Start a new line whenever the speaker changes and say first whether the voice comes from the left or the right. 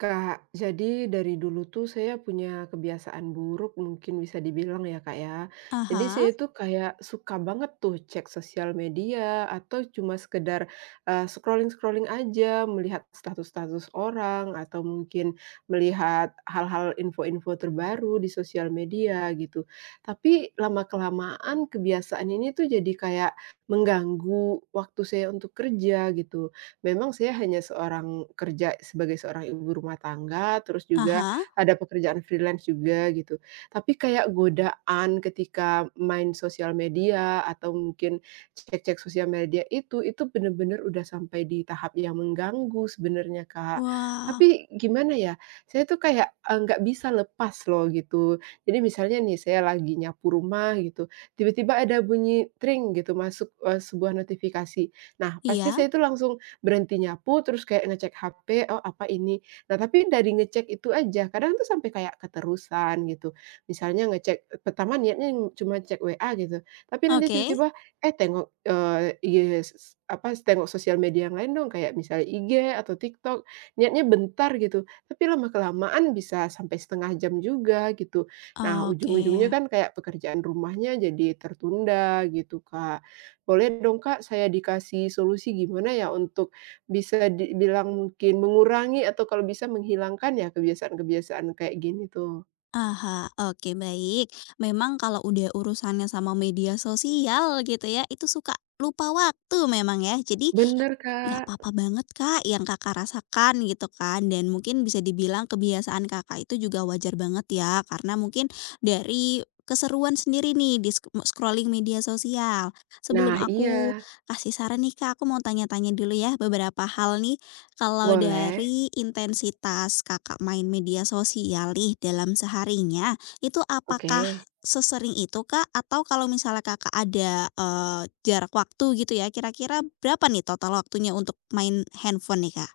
right: Kak, jadi dari dulu tuh saya punya kebiasaan buruk mungkin bisa dibilang ya Kak ya. Jadi
left: Aha
right: saya tuh kayak suka banget tuh cek sosial media atau cuma sekedar scrolling-scrolling aja, melihat status-status orang atau mungkin melihat hal-hal info-info terbaru di sosial media gitu. Tapi lama-kelamaan kebiasaan ini tuh jadi kayak mengganggu waktu saya untuk kerja gitu. Memang saya hanya seorang kerja sebagai seorang ibu rumah tangga, terus juga
left: aha.
right: ada pekerjaan freelance juga gitu. Tapi kayak godaan ketika main sosial media atau mungkin cek-cek sosial media itu bener-bener udah sampai di tahap yang mengganggu sebenarnya, Kak.
left: Wah,
right: Tapi gimana ya, saya tuh kayak, nggak bisa lepas loh gitu. Jadi misalnya nih saya lagi nyapu rumah gitu, tiba-tiba ada bunyi, tring gitu masuk, sebuah notifikasi. Nah, pasti
left: iya,
right: saya itu langsung berhenti nyapu, terus kayak ngecek HP, "Oh, apa ini?" Nah, tapi dari ngecek itu aja, kadang tuh sampai kayak keterusan gitu. Misalnya ngecek pertama niatnya cuma cek WA gitu, tapi nanti
left: oke,
right: tiba-tiba, IG tengok sosial media yang lain dong, kayak misalnya IG atau TikTok, niatnya bentar gitu, tapi lama-kelamaan bisa sampai 30 menit juga gitu. Nah,
left: oke.
right: ujung-ujungnya kan kayak pekerjaan rumahnya jadi tertunda gitu, Kak. Boleh dong, Kak, saya dikasih solusi gimana ya untuk bisa dibilang mungkin mengurangi atau kalau bisa menghilangkan ya kebiasaan-kebiasaan kayak gini tuh.
left: Aha, oke, baik. Memang kalau udah urusannya sama media sosial gitu ya, itu suka lupa waktu memang ya. Jadi
right: Bener,
left: nggak
right: Kak.
left: apa-apa banget, Kak, yang Kakak rasakan gitu kan, dan mungkin bisa dibilang kebiasaan Kakak itu juga wajar banget ya, karena mungkin dari keseruan sendiri nih di scrolling media sosial.
right: Nah
left: Sebelum aku
right: iya,
left: kasih saran nih, Kak, aku mau tanya-tanya dulu ya beberapa hal nih. Kalau
right: boleh,
left: dari intensitas Kakak main media sosial nih dalam seharinya, itu apakah
right: oke.
left: sesering itu Kak, atau kalau misalnya Kakak ada, jarak waktu gitu ya, kira-kira berapa nih total waktunya untuk main handphone nih, Kak?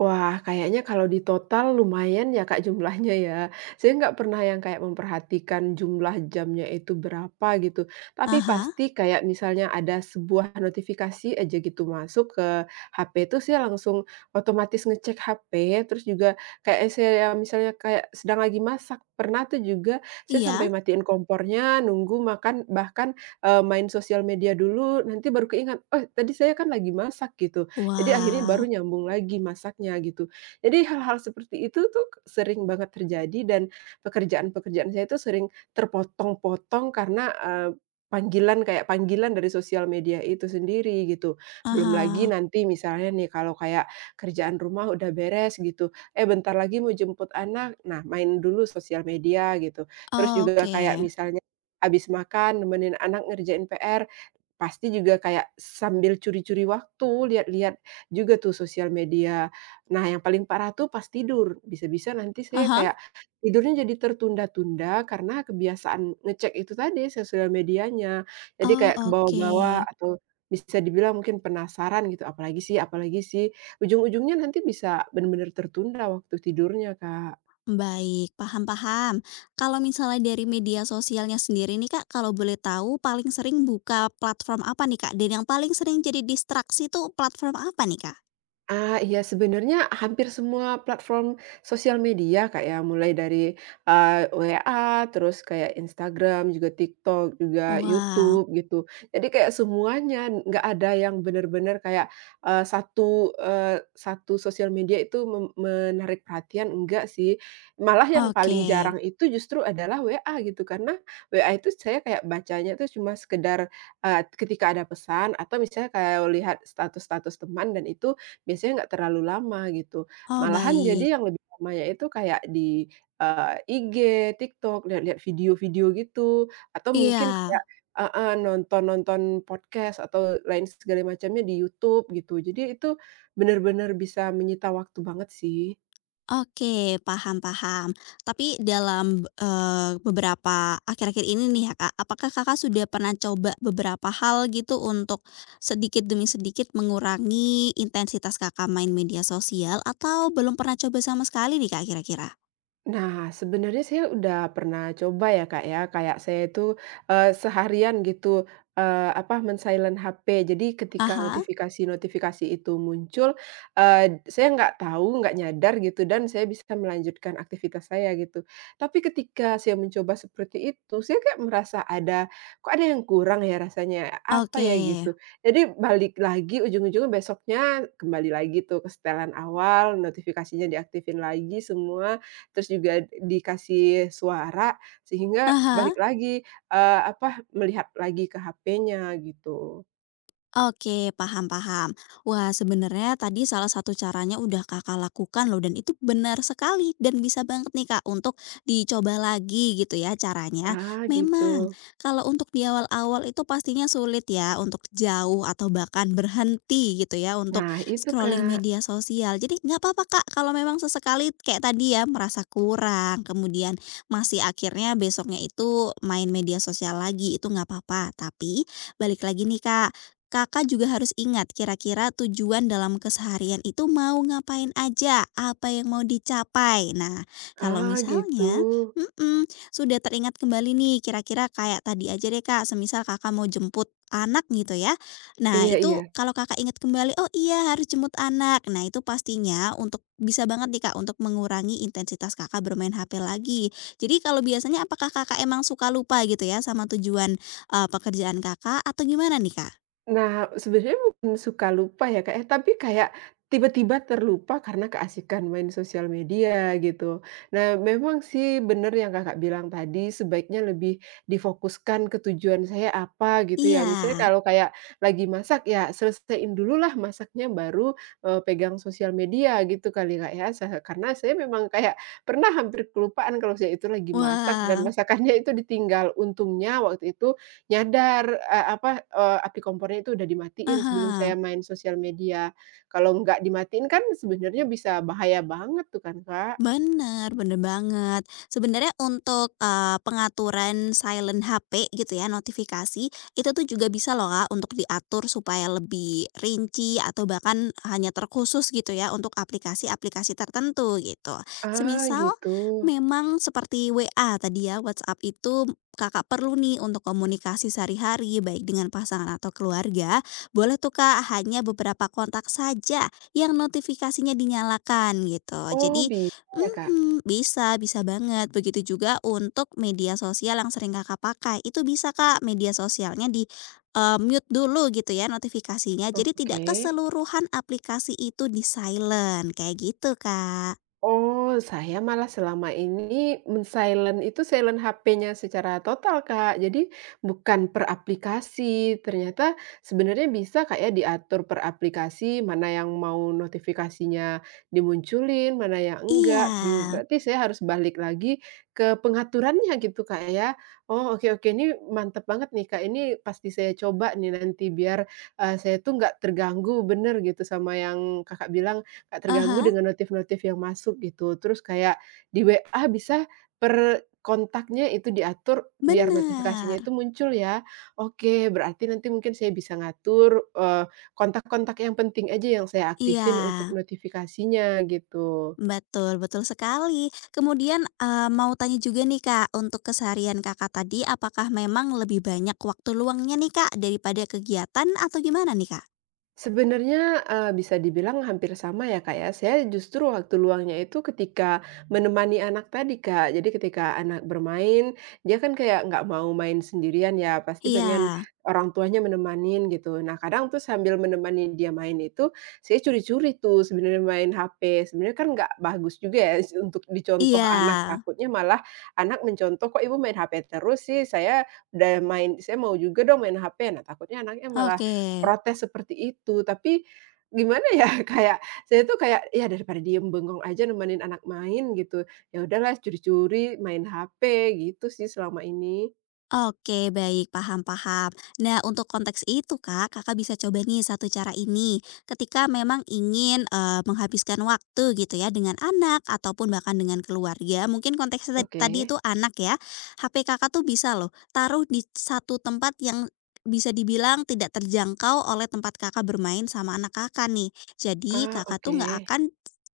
right: Wah, kayaknya kalau di total lumayan ya Kak jumlahnya ya. Saya nggak pernah yang kayak memperhatikan jumlah jamnya itu berapa gitu. Tapi
left: Ah hah,
right: pasti kayak misalnya ada sebuah notifikasi aja gitu masuk ke HP itu saya langsung otomatis ngecek HP, terus juga kayak saya misalnya kayak sedang lagi masak, pernah tuh juga saya
left: iya.
right: sampai matiin kompornya, nunggu makan, bahkan, main sosial media dulu, nanti baru keingat, "Oh, tadi saya kan lagi masak," gitu. Jadi akhirnya baru
left: Wah.
right: nyambung lagi masaknya gitu. Jadi hal-hal seperti itu tuh sering banget terjadi dan pekerjaan-pekerjaan saya itu sering terpotong-potong karena, panggilan kayak panggilan dari sosial media itu sendiri gitu.
left: Ah
right: Belum lagi
left: hah.
right: nanti misalnya nih kalau kayak kerjaan rumah udah beres gitu, "Eh, bentar lagi mau jemput anak." Nah, main dulu sosial media gitu. Terus juga
left: Oke.
right: kayak misalnya habis makan nemenin anak ngerjain PR. Pasti juga kayak sambil curi-curi waktu, lihat-lihat juga tuh sosial media. Nah, yang paling parah tuh pas tidur, bisa-bisa nanti
left: Ah
right: saya
left: hah.
right: kayak tidurnya jadi tertunda-tunda karena kebiasaan ngecek itu tadi, sosial medianya. Jadi
left: Oh,
right: kayak
left: oke.
right: kebawa-bawa atau bisa dibilang mungkin penasaran gitu, apalagi sih, ujung-ujungnya nanti bisa benar-benar tertunda waktu tidurnya, Kak.
left: Baik, paham, paham. Kalau misalnya dari media sosialnya sendiri nih Kak, kalau boleh tahu paling sering buka platform apa nih, Kak? Dan yang paling sering jadi distraksi tuh platform apa nih, Kak?
right: Ah, iya sebenarnya hampir semua platform sosial media Kak ya, mulai dari, WA, terus kayak Instagram, juga TikTok, juga
left: Wah,
right: YouTube gitu. Jadi kayak semuanya, nggak ada yang benar-benar kayak, satu sosial media itu menarik perhatian, enggak sih. Malah yang
left: oke.
right: paling jarang itu justru adalah WA gitu, karena WA itu saya kayak bacanya itu cuma sekedar, ketika ada pesan atau misalnya kayak lihat status-status teman dan itu biasanya nggak terlalu lama gitu.
left: Oh,
right: Malahan jadi
left: baik.
right: yang lebih lamanya itu kayak di, IG, TikTok, lihat-lihat video-video gitu, atau mungkin
left: Iya.
right: kayak heeh, nonton-nonton podcast atau lain segala macamnya di YouTube gitu. Jadi itu bener-bener bisa menyita waktu banget sih.
left: Oke, paham, paham. Tapi dalam, beberapa akhir-akhir ini nih ya, Kak, apakah Kakak sudah pernah coba beberapa hal gitu untuk sedikit demi sedikit mengurangi intensitas Kakak main media sosial, atau belum pernah coba sama sekali nih, Kak, kira-kira?
right: Nah, sebenarnya saya udah pernah coba ya, Kak, ya. Kayak saya itu, seharian gitu, men-silent HP. Jadi ketika
left: Aha.
right: notifikasi-notifikasi itu muncul, saya nggak tahu, nggak nyadar gitu, dan saya bisa melanjutkan aktivitas saya gitu. Tapi ketika saya mencoba seperti itu, saya kayak merasa ada, "Kok ada yang kurang ya rasanya? Apa
left: Oke.
right: ya?" Gitu. Jadi balik lagi, ujung-ujungnya besoknya kembali lagi tuh ke setelan awal, notifikasinya diaktifin lagi semua, terus juga dikasih suara, sehingga
left: Aha.
right: balik lagi, eee, apa, melihat lagi ke HP-nya gitu.
left: Oke, paham, paham. Wah, sebenarnya tadi salah satu caranya udah Kakak lakukan loh, dan itu benar sekali dan bisa banget nih Kak untuk dicoba lagi gitu ya caranya.
right: Ah,
left: Memang
right: gitu.
left: kalau untuk di awal-awal itu pastinya sulit ya untuk jauh atau bahkan berhenti gitu ya untuk
right: Nah itu,
left: scrolling
right: Kak.
left: media sosial. Jadi nggak apa-apa Kak kalau memang sesekali kayak tadi ya merasa kurang, kemudian masih akhirnya besoknya itu main media sosial lagi, itu nggak apa-apa. Tapi balik lagi nih Kak, Kakak juga harus ingat kira-kira tujuan dalam keseharian itu mau ngapain aja, apa yang mau dicapai. Nah, kalau
right: Oh gitu.
left: misalnya mhm, sudah teringat kembali nih kira-kira kayak tadi aja deh Kak, semisal Kakak mau jemput anak gitu ya. Nah,
right: Iya iya.
left: itu kalau Kakak ingat kembali, "Oh iya harus jemput anak." Nah, itu pastinya untuk bisa banget nih Kak untuk mengurangi intensitas Kakak bermain HP lagi. Jadi kalau biasanya apakah Kakak emang suka lupa gitu ya sama tujuan, pekerjaan Kakak atau gimana nih, Kak?
right: Nah, sebenarnya bukan suka lupa ya, Kak, ya, tapi kayak tiba-tiba terlupa karena keasikan main sosial media gitu. Nah, memang sih bener yang Kakak bilang tadi, sebaiknya lebih difokuskan ke tujuan saya apa gitu ya.
left: Iya.
right: Misalnya kalau kayak lagi masak ya selesaiin dulu lah masaknya baru, pegang sosial media gitu kali, Kak, ya. Karena saya memang kayak pernah hampir kelupaan kalau saya itu lagi masak dan
left: Wah,
right: masakannya itu ditinggal. Untungnya waktu itu nyadar, api kompornya itu udah dimatiin
left: ah
right: sebelum
left: hah.
right: saya main sosial media. Kalau nggak dimatiin kan sebenarnya bisa bahaya banget tuh kan, Kak.
left: Bener, bener banget. Sebenarnya untuk, pengaturan silent HP gitu ya, notifikasi, itu tuh juga bisa loh Kak, untuk diatur supaya lebih rinci atau bahkan hanya terkhusus gitu ya, untuk aplikasi-aplikasi tertentu gitu.
right: Ah,
left: Semisal
right: gitu.
left: memang seperti WA tadi ya, WhatsApp itu Kakak perlu nih untuk komunikasi sehari-hari, baik dengan pasangan atau keluarga, boleh tuh Kak, hanya beberapa kontak saja yang notifikasinya dinyalakan gitu.
right: Oh,
left: Jadi
right: bisa ya, Kak?
left: mhm, bisa, bisa banget. Begitu juga untuk media sosial yang sering Kakak pakai, itu bisa Kak media sosialnya di, mute dulu gitu ya notifikasinya, jadi tidak
right: Oke.
left: keseluruhan aplikasi itu di-silent, kayak gitu Kak.
right: Oh, saya malah selama ini men-silent itu silent HP-nya secara total, Kak. Jadi bukan per aplikasi, ternyata sebenarnya bisa kayak diatur per aplikasi, mana yang mau notifikasinya dimunculin, mana yang
left: Iya.
right: enggak. Mmm, berarti saya harus balik lagi ke pengaturannya gitu, Kak, ya. Oh, oke oke, ini mantep banget nih, Kak, ini pasti saya coba nih nanti biar, saya tuh nggak terganggu bener gitu sama yang Kakak bilang kayak
left: Ah,
right: terganggu
left: benar.
right: dengan notif-notif yang masuk gitu. Terus kayak di WA bisa per kontaknya itu diatur biar notifikasinya itu muncul ya. Oke, berarti nanti mungkin saya bisa ngatur, kontak-kontak yang penting aja yang saya
left: Iya,
right: aktifin untuk notifikasinya gitu.
left: betul, betul sekali. Kemudian, mau tanya juga nih Kak, untuk keseharian Kakak tadi, apakah memang lebih banyak waktu luangnya nih Kak, daripada kegiatan atau gimana nih Kak?
right: Sebenarnya, bisa dibilang hampir sama ya, Kak, ya. Saya justru waktu luangnya itu ketika menemani anak tadi, Kak. Jadi ketika anak bermain, dia kan kayak nggak mau main sendirian ya, pasti
left: Iya.
right: pengen orang tuanya menemanin gitu. Nah, kadang tuh sambil menemani dia main itu, saya curi-curi tuh sebenarnya main HP. Sebenarnya kan nggak bagus juga ya untuk dicontoh
left: Iya,
right: anak, takutnya malah anak mencontoh, "Kok ibu main HP terus sih? Saya udah main saya mau juga dong main HP." Nah, takutnya anaknya malah
left: oke.
right: protes seperti itu, tapi gimana ya, kayak saya tuh kayak, ya daripada diem bengong aja nemenin anak main gitu, ya udahlah curi-curi main HP gitu sih selama ini.
left: Oke, baik, paham, paham. Nah, untuk konteks itu, Kak, Kakak bisa coba nih satu cara ini. Ketika memang ingin, menghabiskan waktu gitu ya dengan anak ataupun bahkan dengan keluarga, mungkin konteksnya
right: Oke.
left: tadi itu anak ya. HP Kakak tuh bisa loh taruh di satu tempat yang bisa dibilang tidak terjangkau oleh tempat Kakak bermain sama anak Kakak nih. Jadi
right: Ah,
left: Kakak
right: oke.
left: tuh nggak akan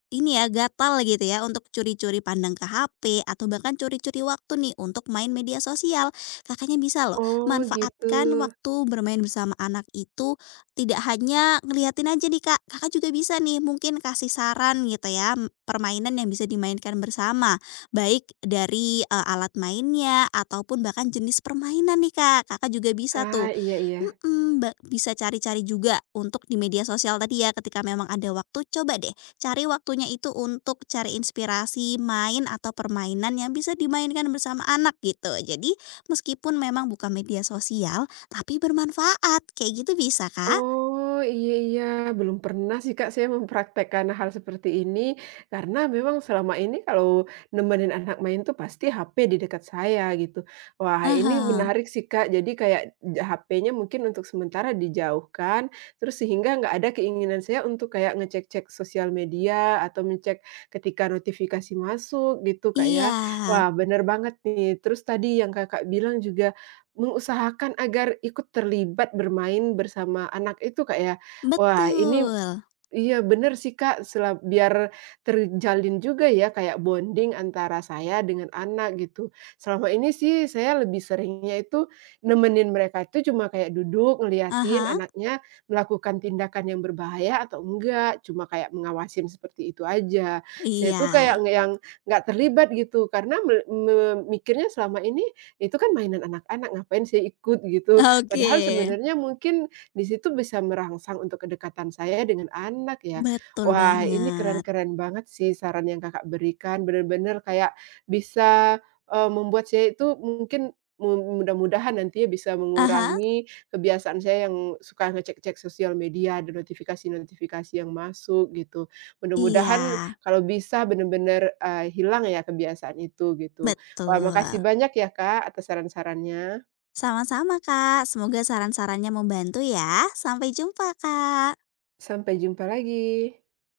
left: ini ya, gatal gitu ya untuk curi-curi pandang ke HP atau bahkan curi-curi waktu nih untuk main media sosial. Kakaknya bisa loh
right: Oh gitu.
left: manfaatkan waktu bermain bersama anak itu, tidak hanya ngeliatin aja nih, Kak. Kakak juga bisa nih mungkin kasih saran gitu ya, permainan yang bisa dimainkan bersama. Baik dari eh, alat mainnya ataupun bahkan jenis permainan nih, Kak. Kakak juga bisa
right: Ah,
left: tuh
right: iya iya.
left: mm-mm, bisa cari-cari juga untuk di media sosial tadi ya, ketika memang ada waktu coba deh cari waktunya itu untuk cari inspirasi, main atau permainan yang bisa dimainkan bersama anak gitu. Jadi, meskipun memang bukan media sosial, tapi bermanfaat. Kayak gitu bisa, Kak?
right: Oh, iya iya, belum pernah sih, Kak, saya mempraktekkan hal seperti ini, karena memang selama ini kalau nemenin anak main tuh pasti HP di dekat saya gitu. Wah, ini
left: Aha,
right: menarik sih, Kak, jadi kayak HP-nya mungkin untuk sementara dijauhkan, terus sehingga nggak ada keinginan saya untuk kayak ngecek-cek sosial media atau ngecek ketika notifikasi masuk gitu, Kak, ya.
left: iya,
right: Wah, bener banget nih, terus tadi yang Kakak bilang juga mengusahakan agar ikut terlibat bermain bersama anak itu, Kak, ya. Wah, ini
left: betul.
right: iya bener sih Kak, biar terjalin juga ya kayak bonding antara saya dengan anak gitu. Selama ini sih saya lebih seringnya itu nemenin mereka itu cuma kayak duduk ngeliatin
left: Aha,
right: anaknya melakukan tindakan yang berbahaya atau enggak, cuma kayak mengawasin seperti itu aja. Saya tuh
left: iya.
right: kayak nge yang nggak terlibat gitu karena me me mikirnya selama ini itu kan mainan anak-anak ngapain saya ikut gitu.
left: Oke,
right: Padahal sebenarnya mungkin di situ bisa merangsang untuk kedekatan saya dengan anak ya.
left: betul
right: Wah, ini
left: banget.
right: keren-keren banget sih saran yang Kakak berikan, bener-bener kayak bisa, membuat saya itu mungkin mudah-mudahan nantinya bisa
left: Aha,
right: mengurangi kebiasaan saya yang suka ngecek-cek sosial media dan notifikasi-notifikasi yang masuk gitu.
left: iya,
right: Mudah-mudahan kalau bisa bener-bener, hilang ya kebiasaan itu gitu. Wah, makasih
left: betul.
right: banyak ya Kak atas saran-sarannya.
left: Sama-sama, Kak. Semoga saran-sarannya membantu ya. Sampai jumpa, Kak.
right: Sampai jumpa lagi.